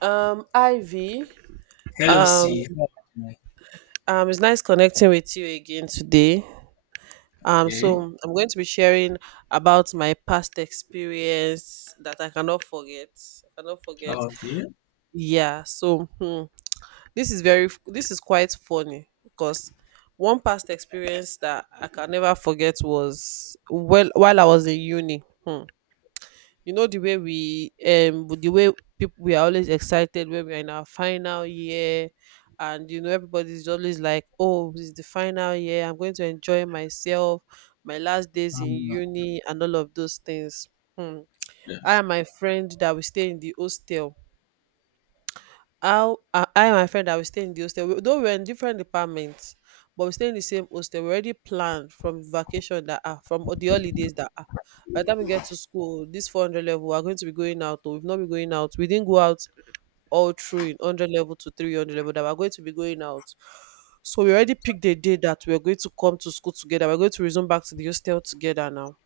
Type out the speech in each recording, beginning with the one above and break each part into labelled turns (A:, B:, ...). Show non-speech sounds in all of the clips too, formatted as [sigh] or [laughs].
A: Ivy,
B: Hello,
A: um,
B: C.
A: it's nice connecting with you again today. So
B: Okay.
A: I'm going to be sharing about my past experience that I cannot forget. I cannot forget.
B: Okay.
A: Yeah. So this is quite funny because one past experience that I can never forget was, well, while I was in uni. Hmm. You know the way we the way people we are always excited when we are in our final year. And you know everybody's always like, oh, this is the final year, I'm going to enjoy myself, my last days in
B: Um,
A: uni, and all of those things. Hmm. I
B: yes.
A: and my friend that we stay in the hostel how I and my friend that we stay in the hostel, though we're in different departments, but we stay in the same hostel. We already planned from vacation that, from the holidays that, by the time we get to school, this 400 level, we're going to be going out. Or we've not been going out. We didn't go out all through in 100 level to 300 level that we're going to be going out. So we already picked the day that we're going to come to school together. We're going to resume back to the hostel together now.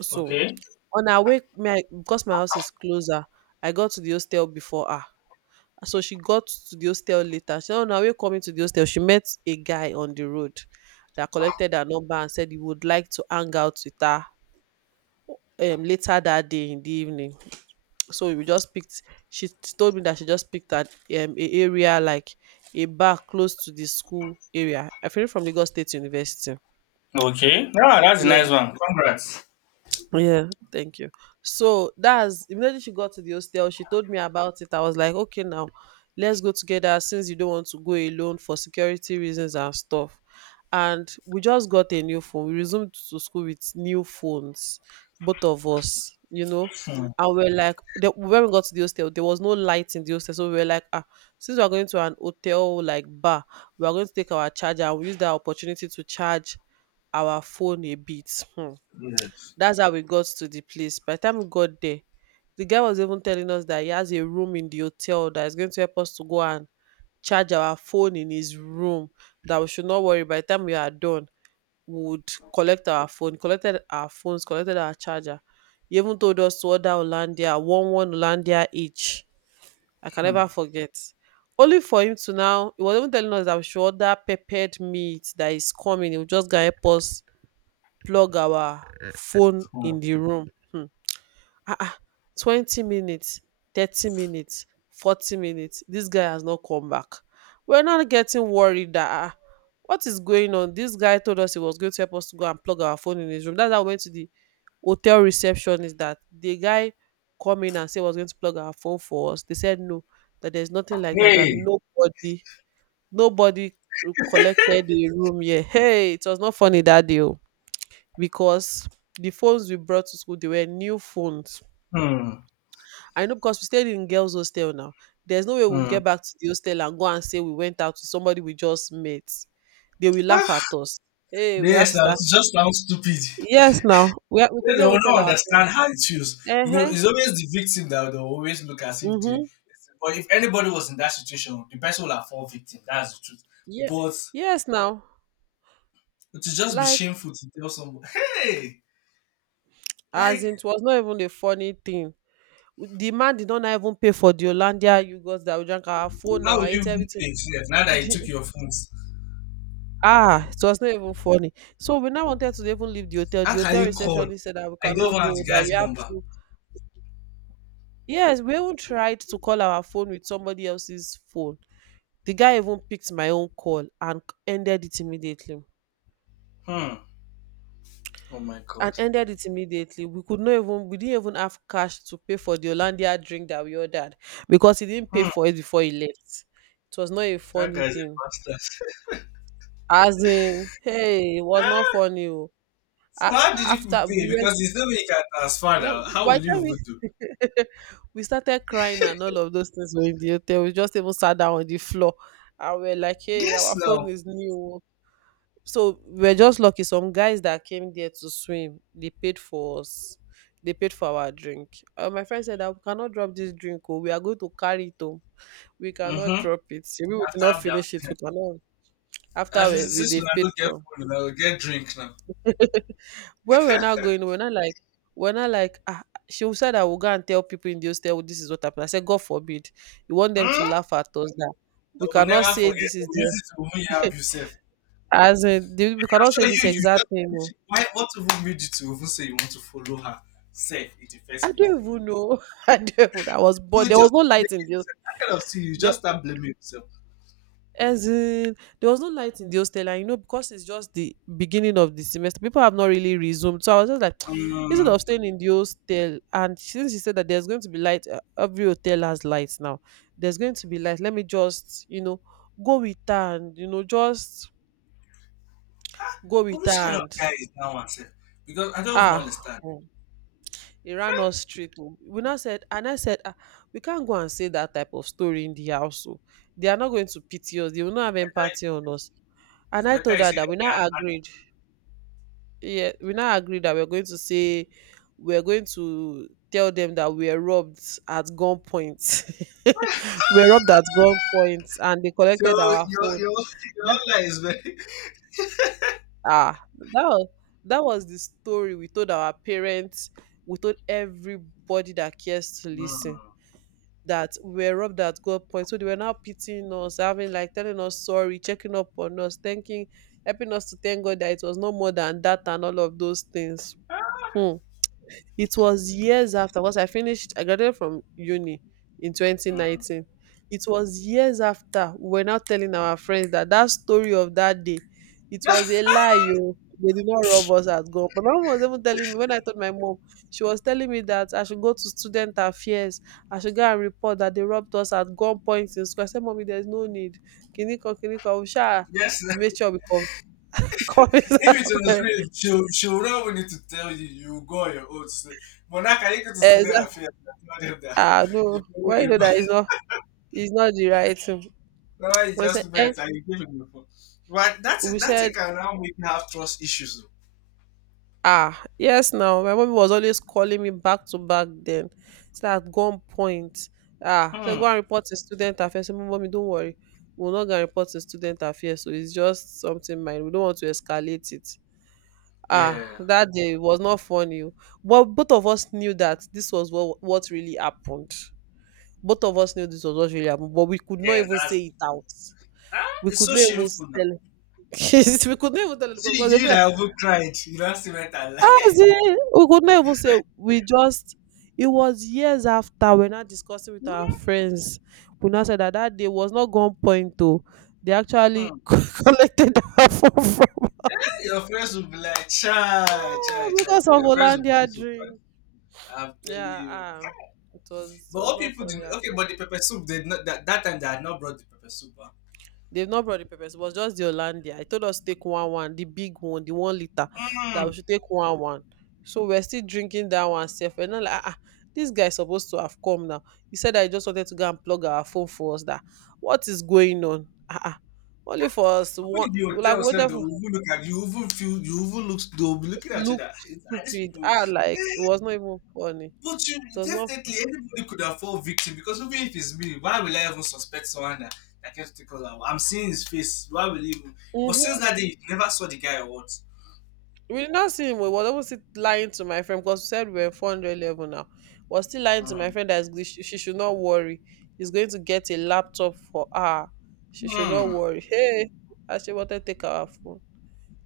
A: So
B: Okay.
A: on our way, because my house is closer, I got to the hostel before her. So she got to the hostel later. So on her way coming to the hostel, she met a guy on the road that collected her number and said he would like to hang out with her later that day in the evening. So we just picked. She told me that she just picked at a area like a bar close to the school area. I think from Lagos State University.
B: Okay. Ah, that's a
A: Yeah.
B: nice one. Congrats.
A: Yeah, thank you. So that's immediately she got to the hostel, she told me about it. I was like, okay, now let's go together since you don't want to go alone for security reasons and stuff. And we just got a new phone. We resumed to school with new phones, both of us, you know.
B: Hmm.
A: And we're like, when we got to the hostel, there was no light in the hostel. So we were like, since we're going to an hotel like bar, we are going to take our charger and we use that opportunity to charge our phone a bit.
B: Yes.
A: That's how we got to the place. By the time we got there, the guy was even telling us that he has a room in the hotel that is going to help us to go and charge our phone in his room. That we should not worry. By the time we are done, we would collect our phone. Collected our phones. Collected our charger. He even told us to order Olandia, one one Olandia each. I can
B: Hmm.
A: never forget. Only for him to now, he was even telling us that we should order peppered meat that is coming. He will just go help us plug our phone
B: Hmm.
A: in the room. Ah ah 20 minutes, 30 minutes, 40 minutes, this guy has not come back. We're now getting worried that, what is going on. This guy told us he was going to help us to go and plug our phone in his room. That's how we went to the hotel receptionist, that the guy come in and say he was going to plug our phone for us. They said no, that there's nothing like that, that
B: Hey.
A: nobody collected the room. Yeah. Hey, it was not funny that day. Oh. Because the phones we brought to school, they were new phones.
B: Hmm.
A: I know because we stayed in girls' hostel now. There's no way we'll
B: Hmm.
A: get back to the hostel and go and say we went out with somebody we just met. They will laugh
B: Ah,
A: at us. Hey, we had
B: yes,
A: to
B: that
A: start.
B: just sounds stupid.
A: Yes, now we
B: They
A: could
B: they
A: not
B: will
A: even tell
B: not
A: our parents.
B: understand how it feels. You
A: Uh
B: know,
A: huh.
B: it's always the victim that will always look as if the.
A: Hmm.
B: But if anybody was in that situation, the person will have fall victim. That's the truth.
A: Yeah.
B: But
A: Yes, now,
B: it will just be
A: like,
B: shameful to tell someone, hey,
A: as
B: like.
A: in, it was not even a funny thing. The man did not even pay for the Olandia yogurt that we drank. Our phone,
B: How
A: our
B: will you
A: ate
B: even
A: everything.
B: pay yourself now that you
A: [laughs]
B: took your phones?
A: Ah, it was not even funny. So we now wanted to even leave the hotel.
B: How
A: The
B: can
A: hotel
B: you call?
A: receptionist said that we
B: I don't
A: cannot
B: even have the
A: go, that we
B: guy's
A: have
B: number.
A: to. Yes, we even tried to call our phone with somebody else's phone. The guy even picked my own call and ended it immediately.
B: Hmm. Oh my
A: And
B: god.
A: ended it immediately. We didn't even have cash to pay for the Hollandia drink that we ordered because he didn't pay
B: Hmm.
A: for it before he left. It was not a
B: That
A: funny
B: guy's a
A: thing.
B: bastard.
A: As in, hey, it was not funny. Oh. A-
B: So how did you people
A: After we
B: pay?
A: were
B: Because there's no way you can transfer
A: Wh-
B: now. How will
A: By the
B: you
A: time
B: even do?
A: [laughs] we started crying and all of those things were in the hotel, we just even sat down on the floor and we're like, hey,
B: Yes
A: our phone
B: now.
A: is new. So we're just lucky. Some guys that came there to swim, they paid for us. They paid for our drink. My friend said that we cannot drop this drink. Oh, we are going to carry it home. We cannot
B: Mm-hmm.
A: drop it. If we did not
B: After
A: finish
B: that.
A: it, we cannot.
B: At
A: After we,
B: least
A: we
B: since we
A: they've paid
B: don't get
A: for.
B: phone, now we will get drink now.
A: When we're not going, we're not like, ah, she said I will go and tell people in the hostel this is what happened. I said, God forbid. You want them to
B: Hmm?
A: laugh at us that
B: They
A: we
B: will
A: cannot
B: never
A: say
B: forget.
A: this
B: They
A: is
B: will use
A: the,
B: it to even help yourself.
A: as in, we cannot say
B: I'm sure
A: this
B: you you
A: exact thing. Oh.
B: just why what even made you to even say you want to follow her? Safe in the
A: I
B: first place.
A: don't even know. [laughs] I don't even, I was
B: You
A: bored.
B: will
A: There
B: just
A: was no
B: be
A: light
B: blaming
A: in the,
B: yourself. That kind of thing, you
A: there
B: just start blaming yourself.
A: as in, there was no light in the hostel, and you know, because it's just the beginning of the semester, people have not really resumed. So I was just like, [tsk] instead
B: Um,
A: of staying in the hostel, and since she said that there's going to be light, every hotel has lights now. There's going to be light. Let me just, go with her and you know, just go
B: but
A: with her
B: which kind of
A: and
B: guy is that one, sir? Because I don't even
A: ah.
B: understand.
A: Oh. He ran us straight home. We now said, and I said, we can't go and say that type of story in the house. So they are not going to pity us. They will not
B: It's
A: have
B: better,
A: empathy on us.
B: it's
A: And I
B: better
A: told
B: you
A: her
B: say
A: that
B: that
A: we now
B: they
A: agreed. Yeah, we
B: are angry, like
A: now
B: that.
A: agreed that we're going to tell them that we are robbed at gunpoint. [laughs] We are robbed at gunpoint, and they
B: So
A: collected our
B: your your
A: phone.
B: your
A: That,
B: own life is very.
A: ah, that was that was the story we told our parents. We told everybody that cares to listen
B: Mm.
A: that we were robbed at gunpoint. So they were now pitying us, having like telling us sorry, checking up on us, thanking, helping us to thank God that it was no more than that and all of those things. Hmm. It was years after, cause I graduated from uni in
B: Mm.
A: 2019. It was years after we were now telling our friends that that story of that day, it was a
B: [laughs]
A: lie. Oh. They did not rob us at gun. My mom was even telling me when I told my mom, she was telling me that I should go to student affairs. I should go and report that they robbed us at gunpoint in school. I said, Mommy, there's no need. Kiniko, Kiniko, we shall
B: Yes, sir.
A: make sure we come. [laughs] come
B: If it was real, she'll, she'll not even need to tell you. You will go on your own to say, Monarch, are you go to see their
A: Exactly.
B: affair? Tell them that
A: Ah,
B: you
A: no.
B: followed
A: Why, you
B: him
A: know
B: back.
A: that it's not the right thing.
B: [laughs] Now you
A: We said,
B: just met and you gave him the phone. But
A: we
B: that's it
A: said,
B: can now make you have trust issues.
A: yes, now my mommy was always calling me back to back then. So at one point, so go
B: Hmm.
A: and report to student affairs. So, mommy, don't worry, we're not gonna report to student affairs. So it's just something minor. We don't want to escalate it. Ah,
B: Yeah.
A: that day was not funny. O. But both of us knew that this was what really happened. Both of us knew this was what really happened, but we could not
B: Yes,
A: even say
B: that's,
A: it out.
B: ah,
A: We
B: it's
A: could
B: so
A: not even
B: shameful now.
A: tell. [laughs] We could not even tell
B: See
A: because they'll
B: you
A: be like.
B: that even cried. You don't see what I like.
A: Yes, we could not even say we just. It was years after we're not discussing with our friends. We now said that that day was not gone point to. They actually
B: Hmm.
A: [laughs] collected our phone from
B: [laughs] Your
A: us.
B: friends will be like, cha, cha,
A: Yeah,
B: cha,
A: because
B: cha.
A: of
B: Your friends will be so
A: Hollandia
B: surprised.
A: drink.
B: I'm telling
A: Yeah,
B: you.
A: it was
B: But
A: it was
B: all
A: not
B: people
A: funny
B: didn't
A: at.
B: okay, but the pepper soup they did not that, that time they had not brought the pepper soup. Huh?
A: They've not brought the peppers. It was just the Hollandia. I told us to take one one, the big one, the 1 liter, that we
B: Mm.
A: should take one one. So we're still drinking that one self. And I'm like, this guy is supposed to have come now. He said, I just wanted to go and plug our phone for us. That, what is going on? Ah. Only for us
B: Even
A: one
B: in the
A: like
B: hotel, self, they
A: whatever
B: will even look at you, even feel, you even look, they'll be looking at you
A: look
B: that, "Ah, these
A: stupid.
B: people."
A: Ah, like it was not even funny.
B: But you
A: It was not.
B: definitely anybody could have fall victim because even if it's me, why will I even suspect someone that that gets to call out? I'm seeing his face. Why will he even? But since
A: Mm-hmm.
B: that day, you never saw the guy or what?
A: We did not see him. We was always lying to my friend because we said we were 400 level now. Was still lying to my
B: Hmm.
A: friend that she should not worry. He's going to get a laptop for her. She should not
B: Hmm.
A: worry. [laughs] Hey, I she wanted to take our phone.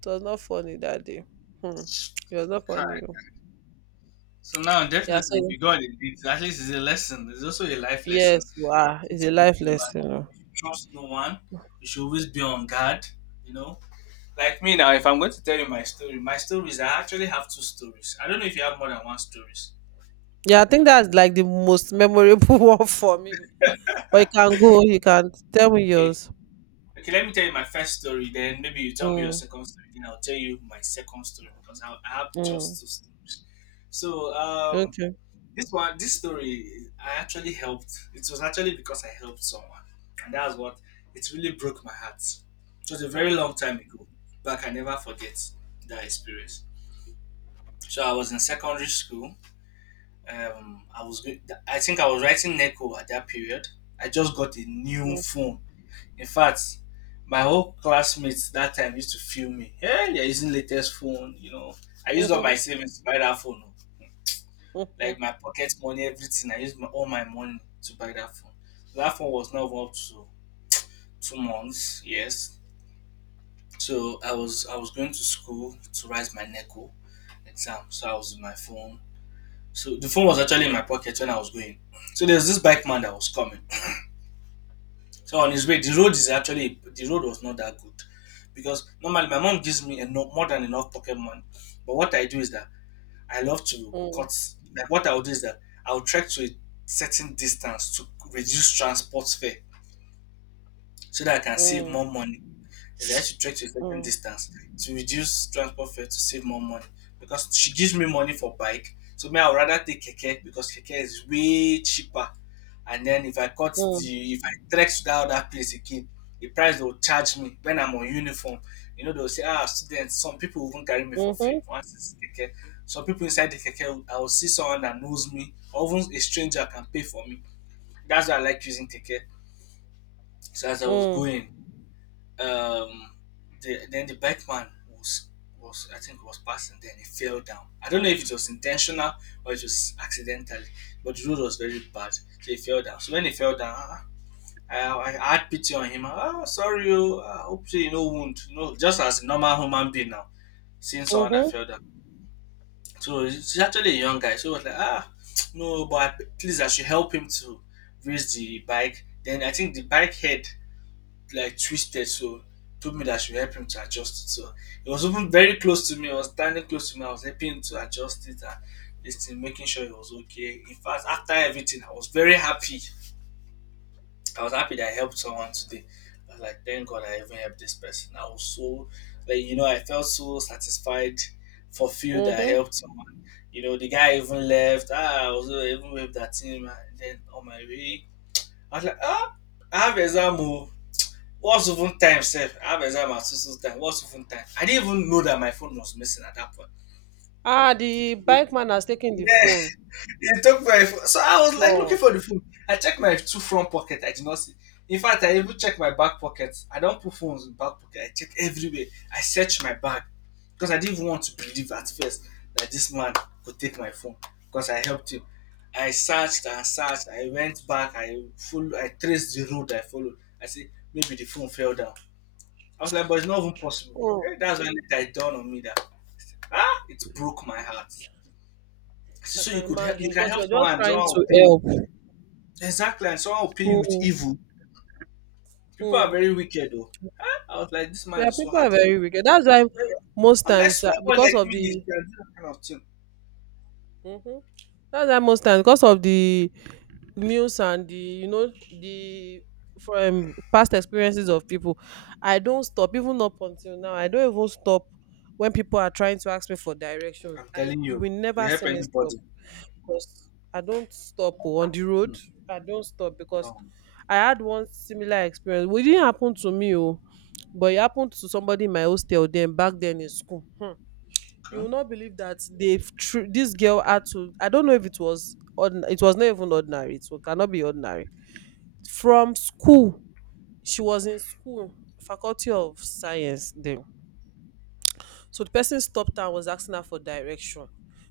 A: It was not funny that day. Hmm. It was not funny,
B: Kai.
A: oh.
B: So now,
A: Yeah,
B: definitely, if
A: so
B: you got it, it's, at least it's a lesson. It's also a life lesson.
A: yes, wow.
B: Something
A: It's a
B: to always
A: life
B: remember
A: lesson, oh.
B: that you trust no one. You should always be on guard. You know, like me now. If I'm going to tell you my story, my stories, I actually have two stories. I don't know if you have more than one stories.
A: Yeah, I think that's like the most memorable [laughs] one for me. But you can tell me
B: Okay.
A: yours.
B: Okay, let me tell you my first story. Then maybe you tell me your
A: Mm,
B: second story. Then I'll tell you my second story because I have
A: mm.
B: just two stories. So
A: Okay.
B: this one, this story, I actually helped. It was actually because I helped someone, and that's what it really broke my heart. It was a very
A: Mm,
B: long time ago, but I can never forget that experience. So I was in secondary school. Um, I was. go- I think I was writing Neco at that period. I just got a new
A: mm,
B: phone. In fact, my whole classmates that time used to film me. Yeah, they're using latest phone, you know. I used all my
A: mhm,
B: savings to buy that phone. Oh.
A: mhm,
B: Like my pocket money, everything. I used all my money to buy that phone. That phone was not even up to 2 months, yes. So I was going to school to write my NECO exam. So I was in my phone. So the phone was actually in my pocket when I was going. So there's this bike man that was coming. So on his way, the road was not that good because normally my mom gives me enough more than enough pocket money. But what I do is that I love to
A: mm,
B: cut. Like what I'll do is that I'll trek to a certain distance to reduce transport fare so that I can save
A: mm,
B: more money, is I should trek to a certain
A: mm,
B: distance to reduce transport fare to save more money because she gives me money for bike. So me, I would rather take keke because keke is way cheaper. And then if I cut
A: mm,
B: the if I trek to that other place again, the price they will charge me when I'm on uniform. You know, they'll say, ah, students, some people will even carry me for free
A: mhm,
B: once it's keke. Some people inside the keke, I will see someone that knows me, or even a stranger can pay for me. That's why I like using keke. So as I was
A: mm,
B: going, um, the, then the bike man was I think was passing. Then he fell down. I don't know if it was intentional or it was accidentally, but the road was very bad, so he fell down. So when he fell down, ah, I had pity on him. Ah, sorry, oh, I hope you no wound. No, just as a normal human being now, seeing someone that
A: mhm,
B: fell down. So he's actually a young guy. So he was like, ah, no, but I, please, I should help him to raise the bike. Then I think the bike head like twisted, so told me that she would help him to adjust it. So he was even very close to me. I was standing close to me. I was helping him to adjust it and this making sure he was okay. In fact, after everything, I was very happy. I was happy that I helped someone today. I was like, thank God I even helped this person. I was so, like, you know, I felt so satisfied, fulfilled that I
A: mhm.
B: helped someone. You know, the guy even left. Ah, I was even with that team. And then on my way, I was like, ah, I have exam. Oh. What's even time, Sir, I was at my sister's time. What's even time? I didn't even know that my phone was missing at that point.
A: Ah, the bike man has taken the
B: Yeah, [laughs]
A: phone.
B: it took my phone. So I was like looking
A: Wow.
B: for the phone. I checked my two front pocket. I did not see. In fact, I even checked my back pocket. I don't put phones in back pocket. I check everywhere. I searched my bag because I didn't even want to believe at first that this man could take my phone because I helped him. I searched and searched. I went back. I full. I traced the road I followed. I said maybe the phone fell down. I was like, but it's not even possible.
A: Mm.
B: Okay, that's when it dawned on me that, ah, it broke my heart.
A: I
B: So
A: can
B: you could help, you
A: imagine
B: can
A: because we
B: help
A: are just
B: someone, and
A: trying
B: someone will
A: to
B: pay you
A: help.
B: exactly, and someone will pay you with
A: Mm,
B: evil. People are
A: mm.
B: very wicked, though. Ah, I was like, this man
A: Yeah,
B: is so
A: people are
B: heartless.
A: very wicked. That's why
B: Eh,
A: most
B: I was like,
A: times,
B: small boy like
A: because of
B: me is
A: the,
B: can do that kind of thing.
A: hmm that's why most times, because of the news and the you know the from past experiences of people, I don't stop even up until now. I don't even stop when people are trying to ask me for directions.
B: I'm
A: I
B: telling
A: You
B: you,
A: will
B: you
A: never
B: help
A: see me stop
B: anybody.
A: because I don't stop, oh, on the road.
B: Hmm,
A: I don't stop because
B: no,
A: I had one similar experience. Well, it didn't happen to me, oh, but it happened to somebody in my hostel then, back then in school. Hmm. You
B: okay.
A: will not believe that this girl had to, I don't know if it was it was not even ordinary. Cannot be ordinary. From school, she was in school, faculty of science then, so the person stopped her and was asking her for direction.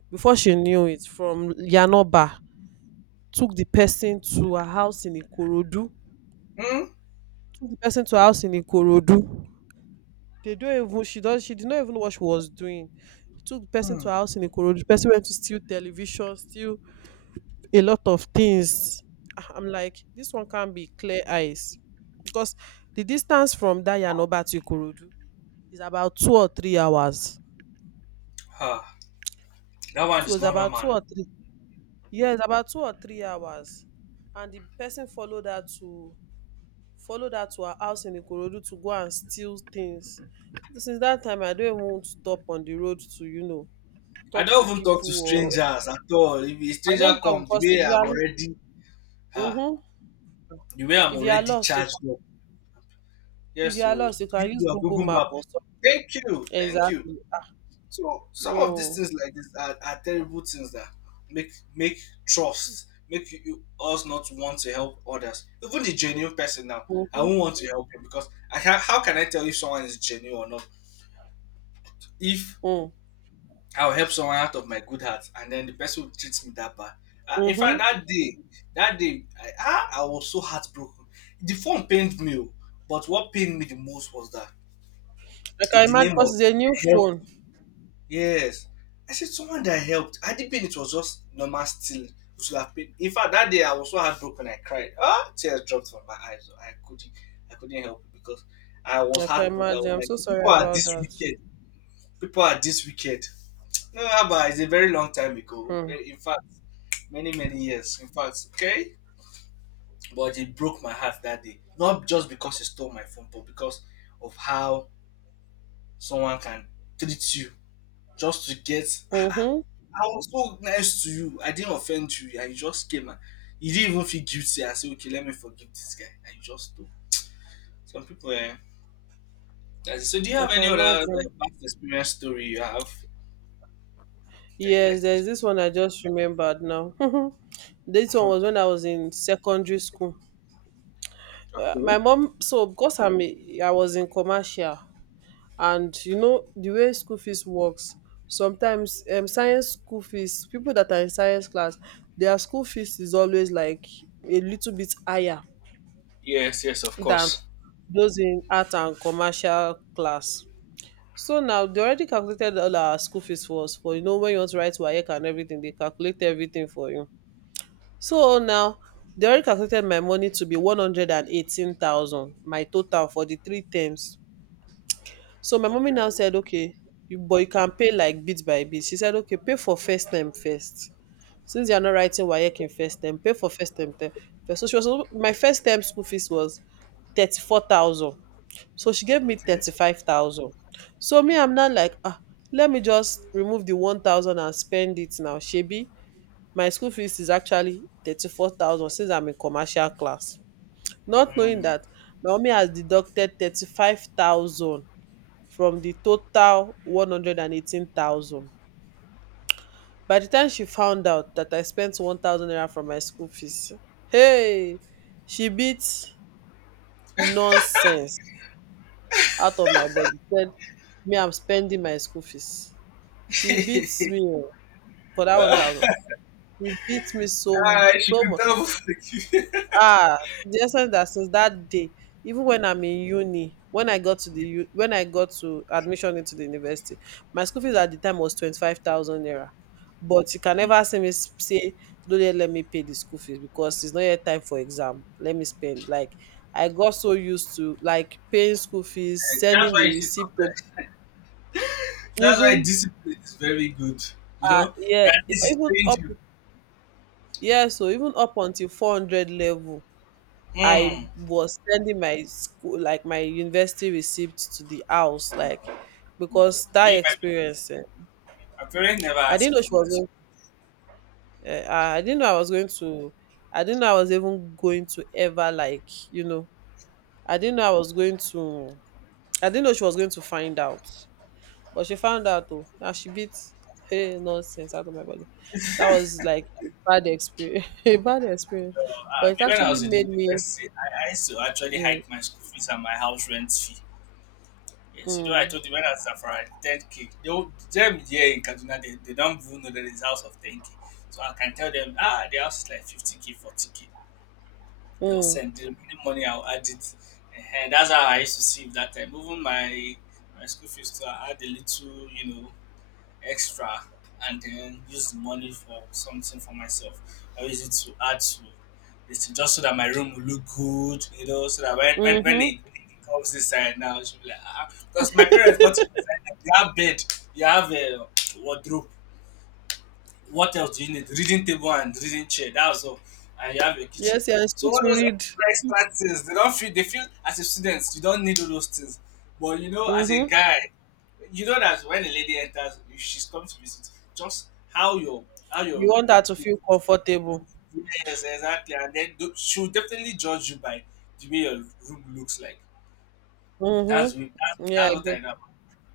A: Before she knew it, from Yanoba, took the person to her house in Ikorodu.
B: Hmm.
A: Took the person to her house in ikorodu They don't even. She did not even know what she was doing. Took the person to her
B: Hmm.
A: house in Ikorodu. The person went to steal television, steal a lot of things. Ah, I'm like, this one can't be clear eyes because the distance from Dayanoba to Ikorodu is about 2 or 3 hours.
B: Ah, that one
A: So
B: is
A: it's
B: not
A: about two
B: normal.
A: or three. Yeah, it's about 2 or 3 hours. And the person followed her to her house in Ikorodu to go and steal things. Since that time, I don't even want to stop on the road to, you know,
B: I
A: talk to
B: don't even talk to
A: people. Or
B: strangers at all. If a
A: I
B: stranger
A: don't talk
B: comes, the
A: because
B: way
A: if you
B: I'm
A: are,
B: already, ah,
A: mm-hmm,
B: the way I'm
A: if you are
B: already
A: lost, you
B: charged.
A: can if
B: Yes,
A: you are
B: so
A: lost, you can
B: use
A: use
B: your
A: Google
B: Google
A: Map
B: map.
A: or,
B: Thank you, thank you.
A: exactly, ah,
B: So some of these
A: no.
B: things like this are terrible things that make make trust, make you, us not want to help others. Even the genuine person now, I
A: Mm-hmm.
B: won't want to help him because I can, how can I tell if someone is genuine or not? If
A: Mm.
B: I'll help someone out of my good heart and then the person will treat me that bad. In fact,
A: Mm-hmm.
B: that day, I was so heartbroken. The phone pained me, oh, but what pained me the most was that
A: I
B: in
A: can
B: the
A: imagine
B: name of.
A: because it's a new phone.
B: Yes. I said someone that helped. Had it been it was just normal stealing, we should have paid. In fact, that day I was so heartbroken I cried. Ah, tears dropped from my eyes. I couldn't help it because I
A: Like,
B: was
A: I can
B: heartbroken. I
A: imagine.
B: was
A: I'm so
B: like, people
A: sorry
B: are
A: about
B: this
A: that.
B: wicked. People are this wicked. No, but it's a very long time ago.
A: Hmm.
B: Very- In fact, many, many years. In fact, okay. But it broke my heart that day. Not just because he stole my phone, but because of how someone can treat you just to get. I
A: Mm-hmm.
B: was so nice to you. I didn't offend you. I just came and you didn't even feel guilty. I said, okay, let me forgive this guy. I just stop. Some people, eh? That's it. So, do you
A: I
B: have
A: can
B: any other
A: imagine.
B: past experience story you have that you like
A: Yes,
B: to
A: there's this one I just remembered now. [laughs] This one
B: tell?
A: was when
B: [laughs]
A: I was in secondary school.
B: Okay.
A: My mom, so because I was in commercial, and you know the way school fees works. Sometimes science school fees, people that are in science class, their school fees is always like a little bit higher
B: Yes, yes, of
A: than
B: course.
A: those in art and commercial class. So now they already calculated all our school fees for us. For, you know, when you want to write WAEC and everything, they calculate everything for you. So now they already calculated my money to be 118,000, my total for the three terms. So my mommy
B: Okay,
A: now said, okay, you, but you can pay like bit by bit. She said, okay, pay for first term first. Since you are not writing WAEC in first term, pay for first term. So she was My first term school fees was 34,000, so she gave me
B: okay.
A: 35,000. So me, I'm not like, ah, let me just remove the 1,000 and spend it now. Shebi, my school fees is actually 34,000 since I'm in commercial class. Not knowing
B: Mm.
A: that Naomi has deducted 35,000 from the total 118,000. By the time she found out that I spent 1,000 naira from my school fees, hey, she beat nonsense out of my body. Said me, I'm spending my school fees. She beats me, o, for that 1,000. She beats me so
B: Ah, she
A: so
B: could
A: much.
B: tell. [laughs]
A: Ah, to the extent that since that day, even when I'm in uni, when I got to when I got to admission into the university, my school fees at the time was 25,000 naira. But you can
B: Hmm.
A: never see me say, "Don't let me pay the school fees because it's not yet time for exam. Let me spend." Like I got so used to like paying school fees,
B: Eh, that's
A: sending the
B: why she's
A: receipt to
B: sometimes. That's why
A: even,
B: discipline is very good. You
A: uh,
B: know,
A: yeah,
B: at least it
A: even
B: trained
A: up,
B: you.
A: yeah, so even up until 400 level I
B: Mm.
A: was sending my school, like my university receipt, to the house,
B: No,
A: like
B: no.
A: because that
B: Me, my,
A: experience, eh,
B: my parents never
A: I
B: asked
A: didn't
B: me
A: know she
B: for my.
A: was going eh, uh, i didn't know i was going to I didn't know I was even going to ever like you know i didn't know i was going to I didn't know she was going to find out. But she found out though, and she beat, hey, nonsense out of my body. That was like a bad experience, [laughs] a bad experience.
B: So,
A: But it
B: me when I
A: actually
B: was in the
A: made me.
B: university, I used to actually
A: Mm,
B: hike my school fees and my house rent fee. Yes, you know, I
A: mm,
B: told you when I was for 10k, they would, them here in Kaduna, they don't even know that it's house of 10k. So I can tell them, ah, the house is like 50k, 40k. They'll
A: mm,
B: send the remaining money, I'll add it. And that's how I used to see it that time. Even my my school fees, too, I had a little, you know, extra and then use the money for something for myself or use it to add to it's just so that my room will look good, you know, so that
A: mm-hmm.
B: when it comes inside now, she'll be like, ah, ah," because my parents not inside, you have bed, you have a wardrobe, what else do you need? Reading table and reading chair. That's all. And you have your kitchen.
A: Yes, yeah, it's
B: So
A: good
B: all
A: to
B: those
A: read.
B: extra extra things, they don't feel. They feel as a student, you don't need all those things. But you know, as a
A: Mm-hmm.
B: guy, you know that when a lady enters, if she's come to visit, just how
A: You want her
B: your
A: to
B: plate.
A: feel comfortable.
B: Yes, exactly. And then she'll definitely judge you by the way your room looks like.
A: Mm-hmm. Yeah,
B: That's
A: I
B: what I
A: get.
B: know.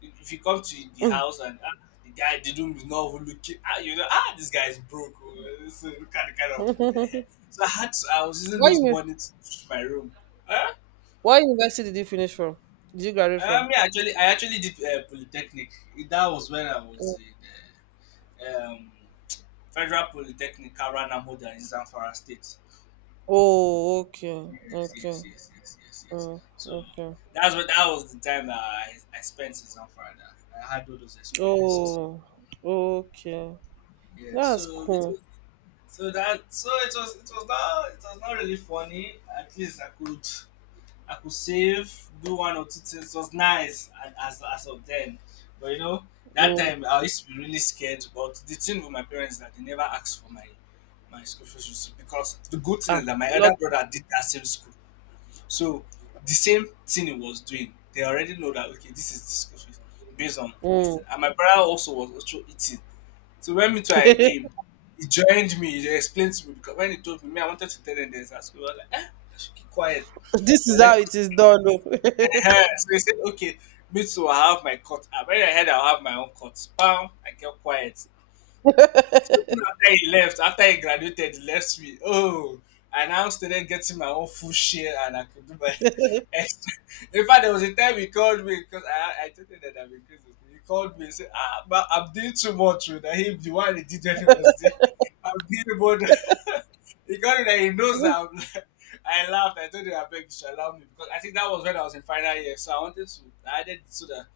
B: If you come to the
A: Mm.
B: house and ah, the guy didn't know who looking, ah, you know, ah, this guy is broke. Oh, so look at the kind of. Eh, so I had to, I was using
A: What
B: those
A: you?
B: money to reach my room. Huh?
A: What university did you finish from? Did you graduate
B: I
A: from?
B: mean, actually, I actually did polytechnic. That was when I
A: Mm.
B: was in uh, um, Federal Polytechnic, Karana Moda in Zamfara State.
A: Oh, okay,
B: Yes,
A: okay,
B: yes, yes, yes, yes, yes.
A: mm,
B: So
A: okay.
B: that's what that was the time that I spent in Zamfara. That I had all those experiences.
A: Oh, okay.
B: Yeah,
A: That's
B: so it was
A: cool.
B: so that so it was it was not really funny. At least I could save, do one or two things. It was nice and as of then. But you know, that
A: Mm.
B: time I used to be really scared. But the thing with my parents is that they never asked for my my school fees receipt because the good thing
A: Ah,
B: is that my other
A: lucky.
B: brother did that same school. So the same thing he was doing, they already know that okay, this is the school fees based on this
A: Mm.
B: thing. And my brother also was also eating. So when me too I came,
A: [laughs]
B: he joined me, he explained to me because when he told me, me I wanted to tell them this at school. I was like, eh, I should keep quiet.
A: This
B: And
A: is
B: let
A: how
B: us
A: it is done, oh.
B: Ehen. So he said, okay, me too, I'll have my cut. I when I heard I'll have my own cut, bam, I kept quiet. Even after he left, after he graduated, he left me. Oh, I now started getting my own full share and I could do my [laughs] extra. In fact, there was a time he called me because I told him that I'm increasing. He called me and said, "Ah, but I'm doing too much. Oh, that he, the one he did when he was there, [laughs] I'm doing more than—" [laughs] he called me that he knows that
A: [laughs]
B: I'm. [laughs] I laughed. I told him I beg you should allow me because I think that was when I was in final year. So I wanted to, I added so that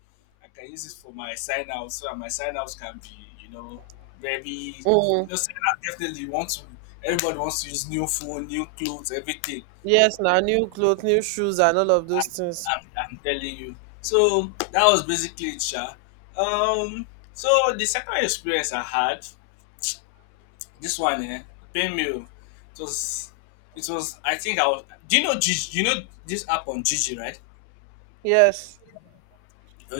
B: I can use it for my sign out so that my sign outs can be, you know, very you
A: Mm.
B: know, sign out definitely you want to everybody wants to use new phone, new clothes, everything.
A: Yes, now new clothes, new shoes, and all of those
B: I'm,
A: things.
B: I'm telling you. So that was basically it, Sha. Um, so the second experience I had, this one eh, pain meal. It was it was I think I was do you know Gigi, you know this app on Gigi, right?
A: Yes,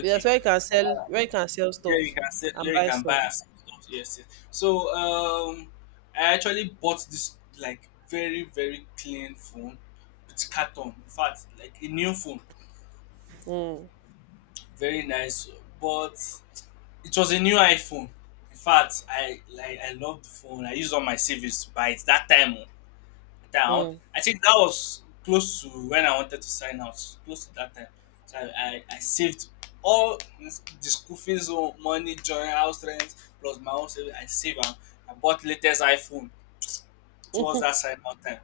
A: yes, where you can sell, where you can sell
B: Yeah, you
A: stuff
B: can sell,
A: and
B: yeah, you
A: buy
B: can buy
A: stuff.
B: and sell stuff. Yes, yes. So I actually bought this like very very clean phone with carton. In fact, like a new phone,
A: Mm.
B: very nice. But it was a new iPhone. In fact, I like I loved the phone. I used all my savings to buy it that time. Oh, down.
A: Mm.
B: I think that was close to when I wanted to sign out, close to that time. So I saved all this, the school fees, oh, money, joint house rent, plus my own savings. I saved and I bought latest iPhone towards that
A: [laughs]
B: sign out time.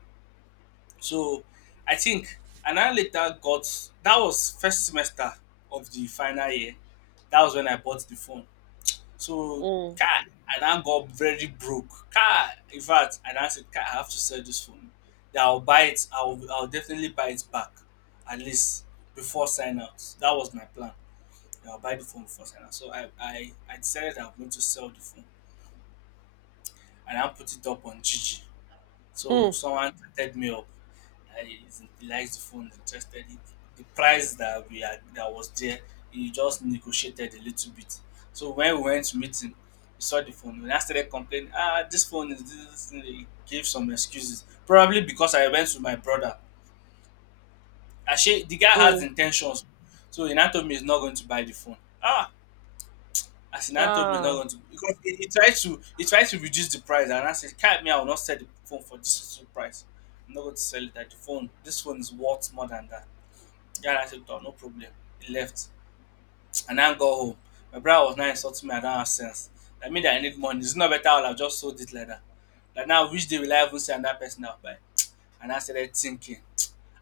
B: So I think and I later got that was first semester of the final year. That was when I bought the phone. So
A: Mm.
B: car, I now got very broke. Car, in fact, I now said, car, I have to sell this phone. Then I'll buy it. I'll definitely buy it back, at least before sign out. That was my plan. Then I'll buy the phone before sign out. So I I decided I'm going to sell the phone and I put it up on Gigi. So
A: Mm.
B: someone chatted me up. I, he likes the phone, interested. He, the price that we had, that was there, he just negotiated a little bit. So when we went to meet him, he saw the phone. When I started complaining, "Ah, this phone is this, this thing," he gave some excuses. Probably because I went with my brother. Actually, the guy has
A: Mm.
B: intentions. So he now told me he's not going to buy the phone. Ah, as in, Anthony is not
A: Ah.
B: going to because he, he tried to reduce the price, and I said, "Can't me, I will not sell the phone for this little price. I'm not going to sell it at the phone. This phone is worth more than that." Yeah, and I said, "Oh, no problem." He left, and I go home. My brother was not insulting me. I don't have sense. That means that I need money. It's not better. I'll have just sold it like that. Like now, which day will I even send that person out by? And I started thinking.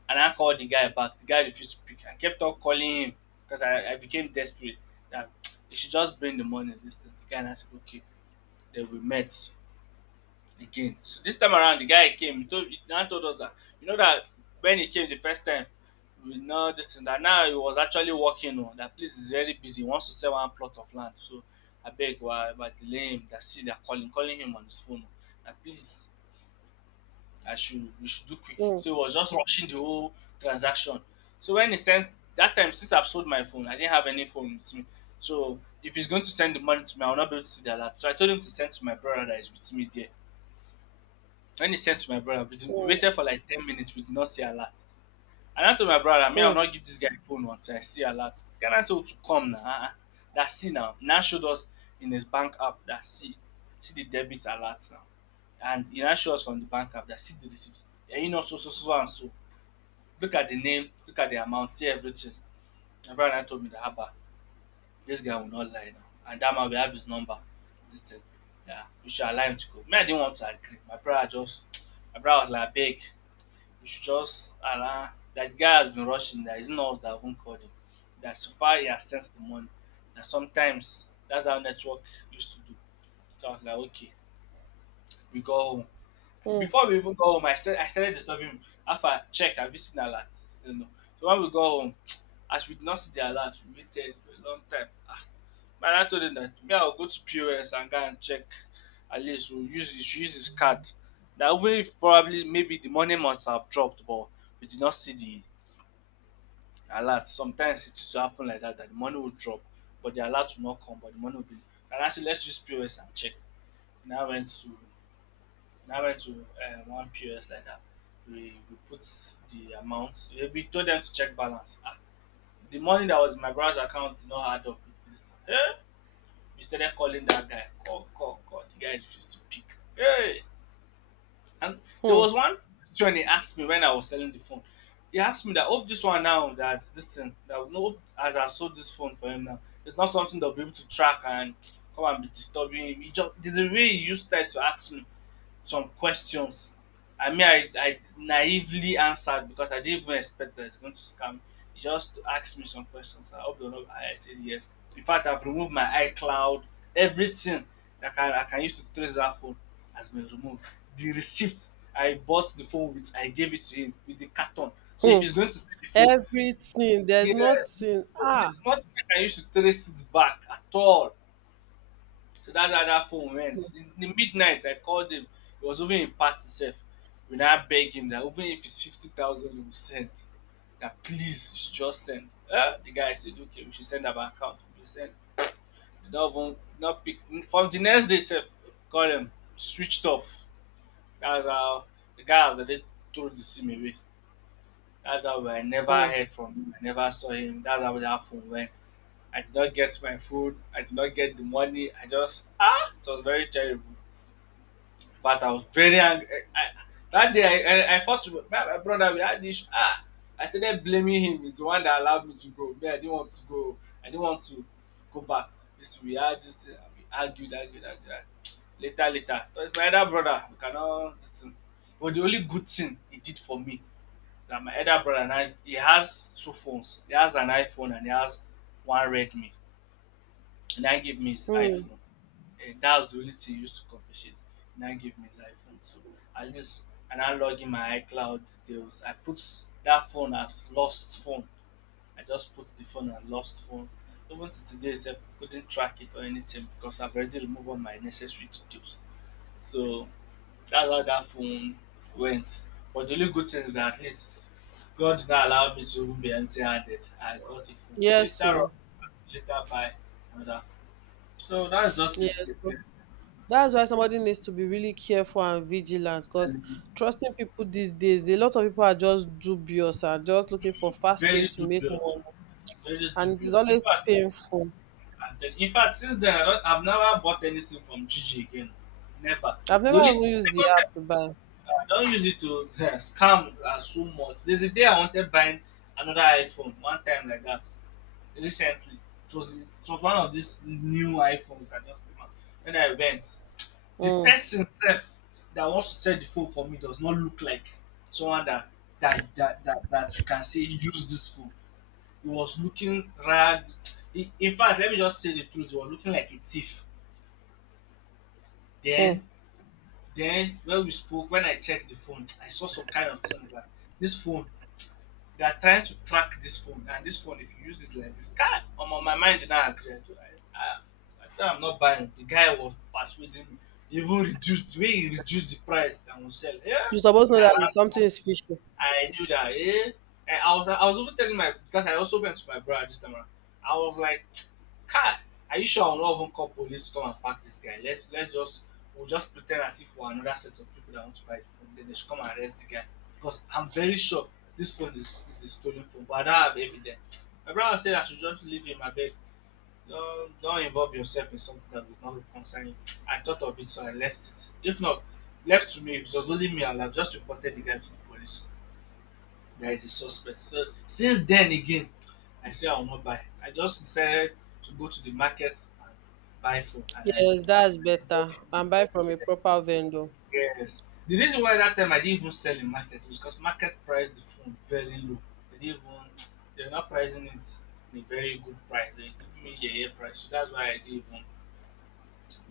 B: And I called the guy back. The guy refused to pick. I kept on calling him because I became desperate that [tsk] he should just bring the money. This thing. The guy and I said, okay. Then we met again. So this time around, the guy came. He told he now told us that you know that when he came the first time, we know this and that now he was actually working on that place is very busy. He wants to sell one plot of land. So I beg why about delay him that see they're calling him on his phone. Oh, that please I should we should do quick.
A: Mm.
B: So he was just rushing the whole transaction. So when he sends that time since I've sold my phone, I didn't have any phone with me. So if he's going to send the money to me, I will not be able to see the alert. So I told him to send to my brother that is with me there. When he sent to my brother, we, didn't, we
A: Mm.
B: waited for like 10 minutes, we did not see alert. And I told my brother, me, I'll
A: Mm.
B: not give this guy phone once. I see alert. Can I say to come now? Uh-uh. That see now. Now showed us in his bank app that see. See the debit alert now. And he now showed us from the bank app that see the receipt. Yeah, you know, so, so, so, so and so. Look at the name, look at the amount, see everything. My brother now told me that, Haba, this guy will not lie now. And that man will have his number. This thing. Yeah, we should allow him to go. Me, I didn't want to agree. My brother just, my brother was like, big. You should just allow that guy has been rushing. That it's not us that haven't called him. That so far he has sent the money. That sometimes that's how network used to do. So I was like, okay, we go home.
A: Mm.
B: Before we even go home, I said I started disturbing him. After I check, have you seen alert? He said no. So when we go home, [tsk] as we did not see the alert, we waited for a long time. Ah, man, I told him that me, I'll go to POS and go and check. At least we'll use his card. That even if probably maybe the money must have dropped, but we did not see the alert. Sometimes it will happen like that, that the money will drop, but the alert will not come, but the money will be. And I said, let's use POS and check. And I went to, and I went to one POS like that. We put the amount. We told them to check balance. Ah, the money that was in my brother's account did not add up with this. Hey, we started calling that guy. Call, call, call. The guy refused to pick. Hey. And there
A: Mm.
B: was one when he asked me when I was selling the phone. He asked me that hope this one now that this thing that no as I sold this phone for him now. It's not something they'll be able to track and [tsk] come and be disturbing him. He just there's a way he used that to ask me some questions. I mean, I naively answered because I didn't even expect that it's going to scam me. He just asked me some questions. I hope you're not. I said yes. In fact, I've removed my iCloud, everything that I can use to trace that phone has been removed. The receipt I bought the phone with, I gave it to him with the carton. So if he's
A: Mm.
B: going to sell the phone,
A: Everything. There's
B: yes,
A: nothing.
B: there's
A: Ah.
B: nothing I can use to trace it back at all. So that's how that phone went. In the midnight, I called him. He was even in party sef. When I begged him that even if it's 50,000, he will send. That please, you should just send. Eh? The guy said, okay, we should send our account. We should send. Did not even, not pick. From the next day, sef, call him, switched off. That's how the guy has already threw the sim away. That's how I never
A: Mm.
B: heard from him. I never saw him. That's how that phone went. I did not get my food. I did not get the money. I just, ah, it was very terrible. In fact, I was very angry. I, I- that day, I fought with my brother. We had this. Ah, I started blaming him. He's the one that allowed me to go. Me, I didn't want to go. I didn't want to go back. This we had this thing. And We argued, argued, argued, argued. [tsk] Later, later. So it's my elder brother. We cannot this thing. But the only good thing he did for me is that my elder brother and I, he has two phones. He has an iPhone and he has one Redmi. And I gave me his
A: Mm.
B: iPhone, that was the only thing used to compensate. He now gave me the iPhone. So at least I now log in my iCloud details. I put that phone as lost phone. I just put the phone as lost phone. Even to today sef couldn't track it or anything because I've already removed all my necessary details. So that's how that phone went. But the only good thing is that at least God now allowed me to even be empty handed. I got a phone. Then
A: Yes.
B: later on
A: So.
B: later buy another phone. So that's just
A: Yes. That's why somebody needs to be really careful and vigilant because
B: it.
A: trusting people these days, a lot of people are just dubious and just looking for fast way
B: Very
A: to make money.
B: dubious, very
A: And it is
B: dubious. In
A: always
B: fact,
A: painful.
B: and then, in fact, since then I don't, I've never bought anything from Gigi again. Never.
A: I've
B: The
A: never
B: only
A: even
B: the
A: used the
B: second
A: app
B: time
A: to buy.
B: I don't use it to [laughs] scam as so much. There's a day I wanted buying another iPhone one time like that recently. It was one of these new iPhones that just came out. When I went, the
A: Mm,
B: person self that wants to sell the phone for me does not look like someone that that you can say use this phone. He was looking ragged. He- In fact, let me just say the truth. He was looking like a thief.
A: mm.
B: Then, then when we spoke, when I checked the phone, I saw some kind of things like this phone. They are trying to track this phone, and this phone, if you use it like this, guy, on my mind did not agree. I said I'm not buying. The guy was persuading me. Even reduced, the way he reduced the price and will sell. Yeah,
A: You supposed to
B: I
A: know that
B: ran.
A: something is fishy.
B: I knew that, eh? And I was even telling my, because I also went to my brother this time around. I was like, [tsk] Kai, are you sure I'll not even call police to come and pack this guy? Let's just we'll just pretend as if we're another set of people that want to buy the phone. Then they should come and arrest the guy because I'm very sure this phone is a stolen phone, but I don't have evidence. My brother said I should just leave him. I beg, don't involve yourself in something that is not concern you. I thought of it, so I left it. If not, left to me, if it was only me, I'd have just reported the guy to the police. There is a suspect. So since then again, I say I will not buy. I just decided to go to the market and buy phone and I
A: Yes, that's
B: sell the
A: better.
B: phone.
A: And buy from a
B: Yes.
A: proper vendor.
B: Yes. The reason why that time I didn't even sell in market was because market priced the phone very low. They didn't even [tsk] they're not pricing it in a very good price. They give me a year price. So that's why I didn't even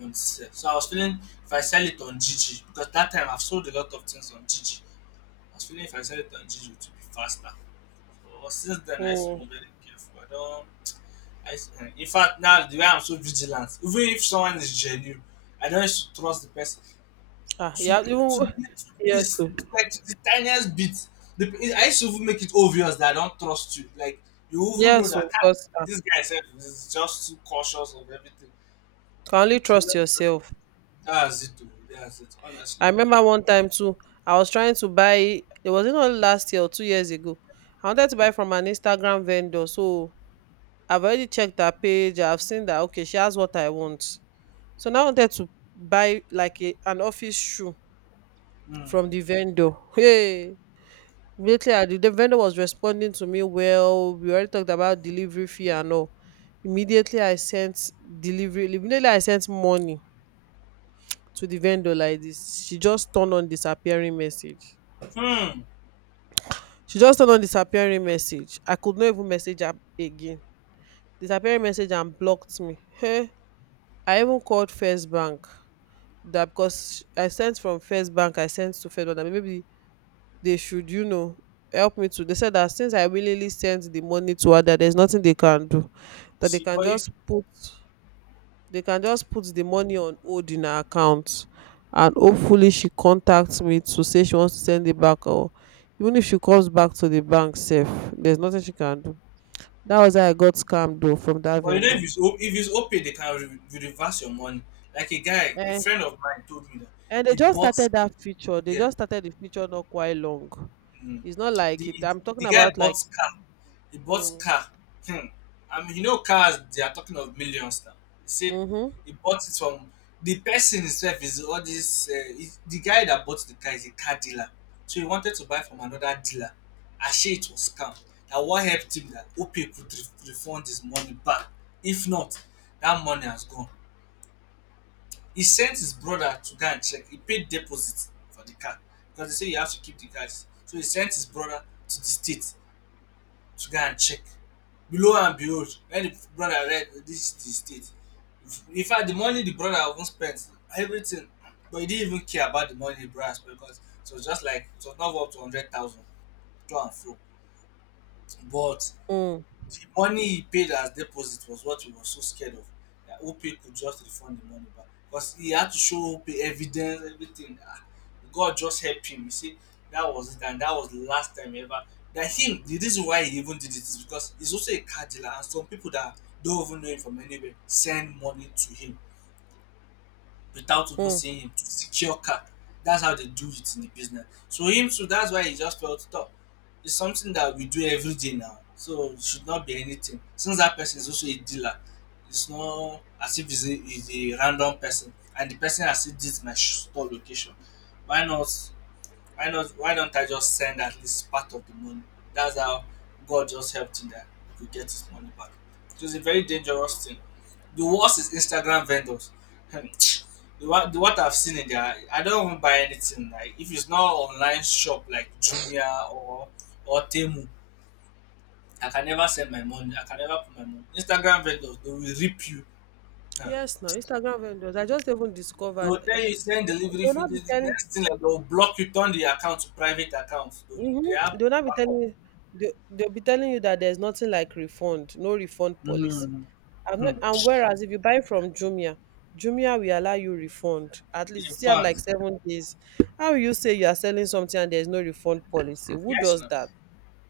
B: want to sell. So I was feeling if I sell it on Gigi, because that time I've sold a lot of things on Gigi. I was feeling if I sell it on Gigi it would be faster. But since then, I used to
A: Mm.
B: be very careful. I don't. I used to- in fact, now the way I'm so vigilant, even if someone is genuine, I don't used to trust the person
A: Ah,
B: to
A: yeah,
B: to,
A: even,
B: to
A: [laughs] yes,
B: this
A: so
B: like to the tiniest bit. The, I used to even make it obvious that I don't trust you. Like you even know
A: yes,
B: that
A: so
B: ah,
A: because, ah,
B: this guy said is just too cautious of everything.
A: you can only
B: So
A: trust
B: that-
A: yourself.
B: that's it. Though. That's it.
A: I
B: Honestly.
A: remember one time too, I was trying to buy, it was not last year or 2 years ago. I wanted to buy from an Instagram vendor. So I've already checked her page. I've seen that, okay, she has what I want. So now I wanted to buy like a, an office shoe from
B: Hmm.
A: the vendor. Hey, immediately I did, the vendor was responding to me well. We already talked about delivery fee and all. Immediately I sent immediately I sent money to the vendor like this. She just turned on disappearing message.
B: Hmm.
A: I could not even message her again. Disappearing message and blocked me. Hey, I even called First Bank. That because I sent from First Bank, I sent to Fed, that maybe they should, you know, help me to. They said that since I willingly sent the money to her, that there's nothing they can do.
B: You
A: That they
B: see,
A: can
B: but if
A: just put, the money on hold in her account, and hopefully she contacts me to say she wants to send it back, or even if she comes back to the bank, safe, there's nothing she can do. That was how I got scammed though from that
B: but you know,
A: vendor.
B: if it's O- if it's OPay, they can re- re- reverse your money. Like a guy, a
A: Eh,
B: friend of mine told me that
A: and they
B: he
A: just
B: bought,
A: started that feature. They
B: yeah,
A: just started the feature not quite long.
B: mm,
A: It's not like it.
B: the
A: I'm
B: the
A: talking
B: guy
A: about
B: bought
A: like,
B: car. He bought
A: mm,
B: car. Hmm. I mean, you know, cars they are talking of millions now. He said
A: mm-hmm,
B: he bought it from the person himself is all this. Is- the guy that bought the car is a car dealer, so he wanted to buy from another dealer. Actually, it was scam. That what helped him that OPay could re- refund his money back. If not, that money has gone. He sent his brother to go and check. He paid deposit for the car because they say you have to keep the cars. So he sent his brother to the state to go and check. Below and behold, when the brother read this is the state. In fact, the money the brother even spent, everything, but he didn't even care about the money the brother spent because it was just like it was not up to 100,000 to and fro. But
A: mm,
B: the money he paid as deposit was what he was so scared of that Opay could just refund the money back because he had to show Opay evidence, everything. Ah, God just helped him. You see, that was it, and that was the last time ever. That him, the reason why he even did it is because he's also a car dealer, and some people that don't even know him from anywhere send money to him without even
A: mm.
B: seeing him to secure cap. That's how they do it in the business. So him too, that's why he just felt top. It's something that we do every day now. So it should not be anything. Since that person is also a dealer, it's not as if he's a random person. And the person has said this my store location. Why not why not? Why don't I just send at least part of the money? That's how God just helped him that he could get his money back. It was a very dangerous thing. The worst is Instagram vendors. [tsk] The what I've seen in there, I don't even buy anything. Like if it's not online shop like Jumia or Temu, I can never send my money. I can never put my money. Instagram vendors they will rip you. Huh.
A: Yes, no Instagram vendors. I just even
B: They
A: discovered
B: will tell
A: that
B: you send
A: they
B: delivery
A: will
B: fee.
A: not be
B: The
A: telling.
B: next thing like they will block you, turn the account to private account. They
A: Mm-hmm,
B: have
A: they'll not be
B: backup.
A: telling. They'll be telling you that there's nothing like refund, no refund policy.
B: Mm,
A: And,
B: hmm.
A: and whereas if you buy from Jumia, Jumia will allow you refund. At least you
B: In
A: still have like
B: fact,
A: 7 days. How will you say you are selling something and there's no refund policy? Who
B: yes,
A: does
B: no.
A: that?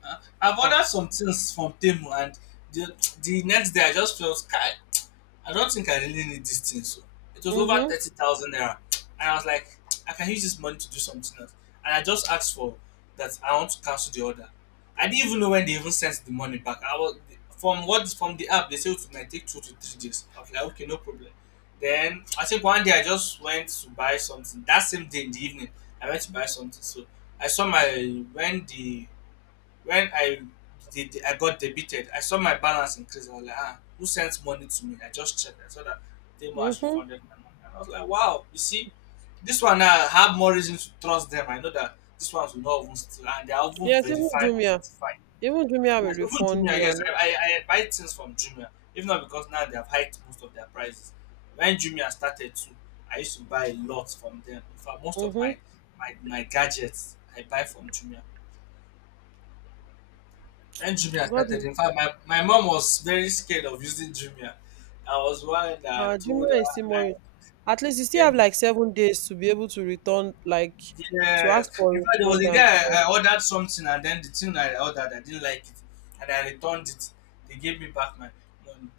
B: Uh, I've
A: Ah.
B: ordered some things from Temu, and the, the next day I just felt sky. I don't think I really need this thing. So it was over
A: Mm-hmm.
B: ₦30,000, and I was like, I can use this money to do something else. And I just asked for that. I want to cancel the order. I didn't even know when they even sent the money back. I was from the app they said it might take 2 to 3 days. I was like, okay, no problem. Then I think one day I just went to buy something. That same day in the evening, I went to buy something. So I saw my when I did, I got debited, I saw my balance increase. I was like, ah, who sent money to me? I just checked. I saw that Temo has
A: Mm-hmm.
B: refunded my money. And I was like, wow, you see, this one I have more reason to trust them. I know that this ones will not even steal, and they are even
A: Yes, even
B: verified and
A: Jumia.
B: certified.
A: Even Jumia will
B: Yes, even
A: refund
B: Jumia,
A: you
B: yes,
A: and
B: I buy things from Jumia, if not because now they have hiked most of their prices. When Jumia started too, I used to buy a lot from them. In fact, most of
A: mm-hmm.
B: my gadgets I buy from Jumia. And Jumia
A: God,
B: started, in fact, my mom was very scared of using Jumia. I was one that told her,
A: Jumia is still
B: I,
A: more, at least you still have
B: yes,
A: like 7 days to be able to return, like to
B: yes.
A: ask for
B: In fact, there was
A: refund
B: a day
A: and stuff.
B: I ordered something and then the thing I ordered, I didn't like it. And I returned it. They gave me back my money.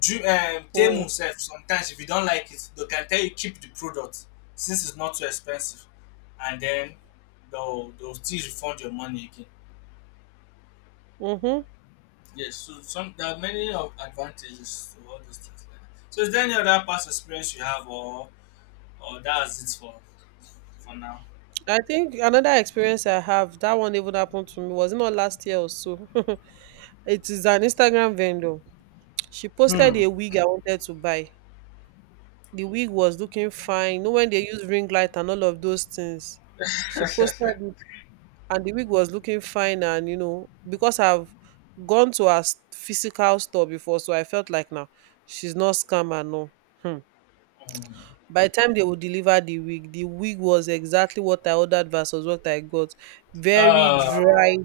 A: Mm.
B: Temu self, sometimes if you don't like it, they can tell you keep the product since it's not too expensive. And then they'll still refund your money again.
A: Mm-hmm.
B: Yes, so some there are many of advantages to all those things like that. So is there any other past experience you have or that's it for now?
A: I think another experience I have, that one even happened to me, was it not last year or so? [laughs] It is an Instagram vendor. She posted a wig I wanted to buy. The wig was looking fine. You know when they use ring light and all of those things. She posted it and the wig was looking fine, and, you know, because I've gone to her physical store before, so I felt like now she's not scammer, no. Hmm.
B: Um,
A: By the time they would deliver the wig was exactly what I ordered versus what I got. Very
B: uh
A: dry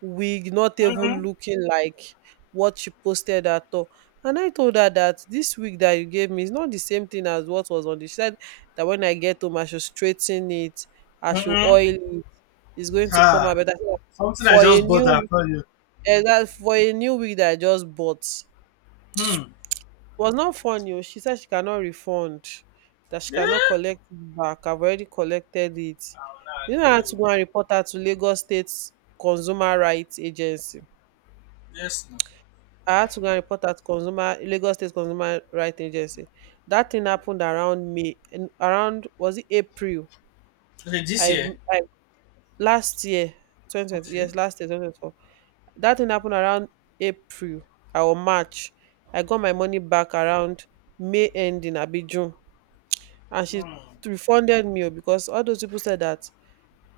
A: wig, not even
B: mm-mm,
A: looking like what she posted at all. And I told her that this wig that you gave me is not the same thing as what was on the. She said that when I get home, I should straighten it, I should
B: mm-mm.
A: oil it. It's going to come out
B: Ha.
A: better. I said,
B: Something I
A: for a
B: just bought and
A: new,
B: tell you.
A: eh, that for a new wig that I just bought,
B: Hmm.
A: was not funny, oh. She said she cannot refund, that she
B: Yeah.
A: cannot collect it back. I've already collected it.
B: I will not
A: You know, I
B: agree.
A: had to
B: Oh.
A: go and report her to Lagos State Consumer Rights Agency.
B: Yes, no.
A: I had to go and report at consumer Lagos State Consumer Right Agency. That thing happened around May, around, was it April?
B: Okay, this
A: I,
B: year.
A: I last year, 2020.
B: Okay.
A: Yes, last year, 2024. That thing happened around April or March. I got my money back around May ending, abi June, and she
B: Hmm.
A: refunded me, o, because all those people said that,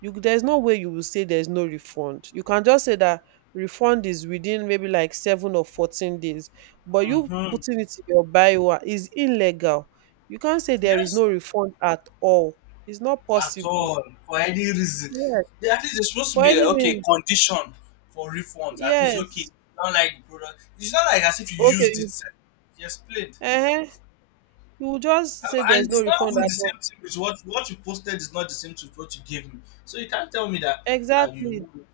A: you, there's no way you will say there's no refund. You can just say that refund is within maybe like seven or 14 days, but you
B: Mm-hmm.
A: putting it in your bio is illegal. You can't say there is
B: Yes.
A: no
B: No.
A: refund at all. It's not
B: At
A: possible.
B: all for any reason.
A: Yes.
B: At least there's supposed to
A: For
B: be a,
A: any
B: okay
A: reason.
B: condition for refunds. At least okay, you
A: Yes.
B: don't like the product. It's not like as if you
A: Okay.
B: used it.
A: You,
B: Sef. You explained.
A: uh-huh, you will just say
B: And
A: there's no
B: it's not
A: refund
B: even
A: at
B: the
A: all.
B: same thing. With what you posted is not the same to what you gave me. So you can't tell me that
A: Exactly.
B: you.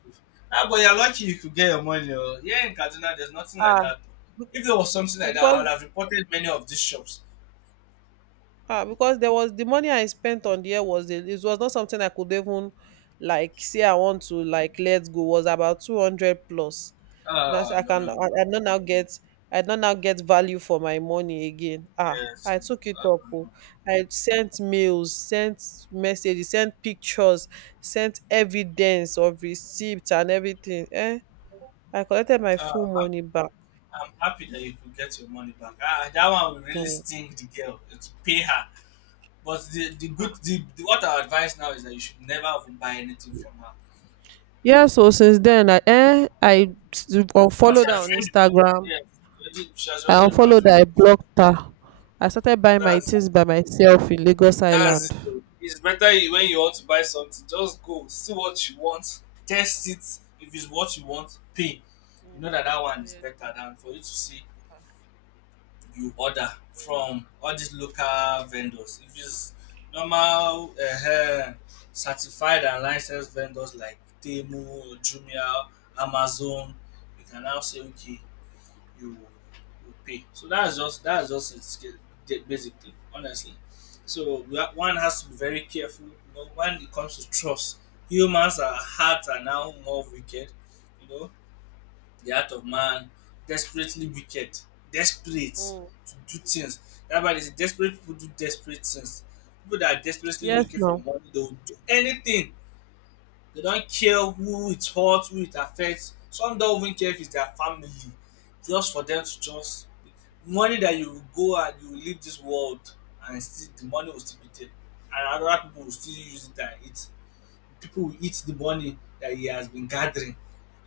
B: Ah, but you're lucky you could get your money. Oh. Here in Kaduna, there's nothing like
A: Ah.
B: that.
A: bec-
B: If there was something like that, I would have
A: Because,
B: reported many of these shops.
A: ah, because there was the money I spent on the air was it was not something I could even like say I want to like let go. Was about 200 plus. That's, I
B: No, no,
A: can,
B: no.
A: I don't now get value for my money again. Ah,
B: Yes.
A: I took it up, oh.
B: No.
A: I sent mails, sent messages, sent pictures, sent evidence of receipts and everything. Eh, I collected my
B: No.
A: full money back.
B: I'm happy that you could get your money back. Ah, that one will really
A: Hmm.
B: sting the girl to pay her. But the good, the what our advice now is that you should never even buy anything from her.
A: Yeah, so since then I
B: But she
A: unfollowed her
B: has
A: on
B: ruined the relationship.
A: Instagram.
B: Yes, she has already ruined the
A: I
B: relationship.
A: blocked her. I started buying my
B: That's it.
A: things by myself in Lagos
B: That's it,
A: Island.
B: though. It's better when you want to buy something, just go see what you want, test it. If it's what you want, pay. You know that
A: Mm-hmm.
B: that one is
A: Yes.
B: better than for you to see you order from all these local vendors. If it's normal, uh, certified and licensed vendors like Temu, Jumia, Amazon, you can now say, okay, you will pay. So that's just basically, honestly. So one has to be very careful. You know, when it comes to trust, humans are hearts are now more wicked. You know, the heart of man desperately wicked, desperate
A: Mm.
B: to do things. That's why they say desperate people do desperate things. People that are desperately
A: Yes,
B: looking for
A: now.
B: money, they will do anything. They don't care who it hurts, who it affects. Some don't even care if it's their family, just for them to just money, that you will go and you will leave this world, and still the money will still be there, and other people will still use it and eat. People will eat the money that he has been gathering.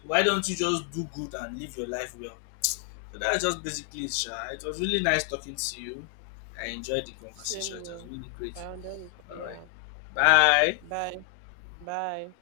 B: So why don't you just do good and live your life well? So that's just basically it, Sha. It was really nice talking to you. I enjoyed the
A: Same
B: conversation. It was
A: here.
B: really great.
A: I understand.
B: All right.
A: Yeah.
B: Bye.
A: Bye. Bye.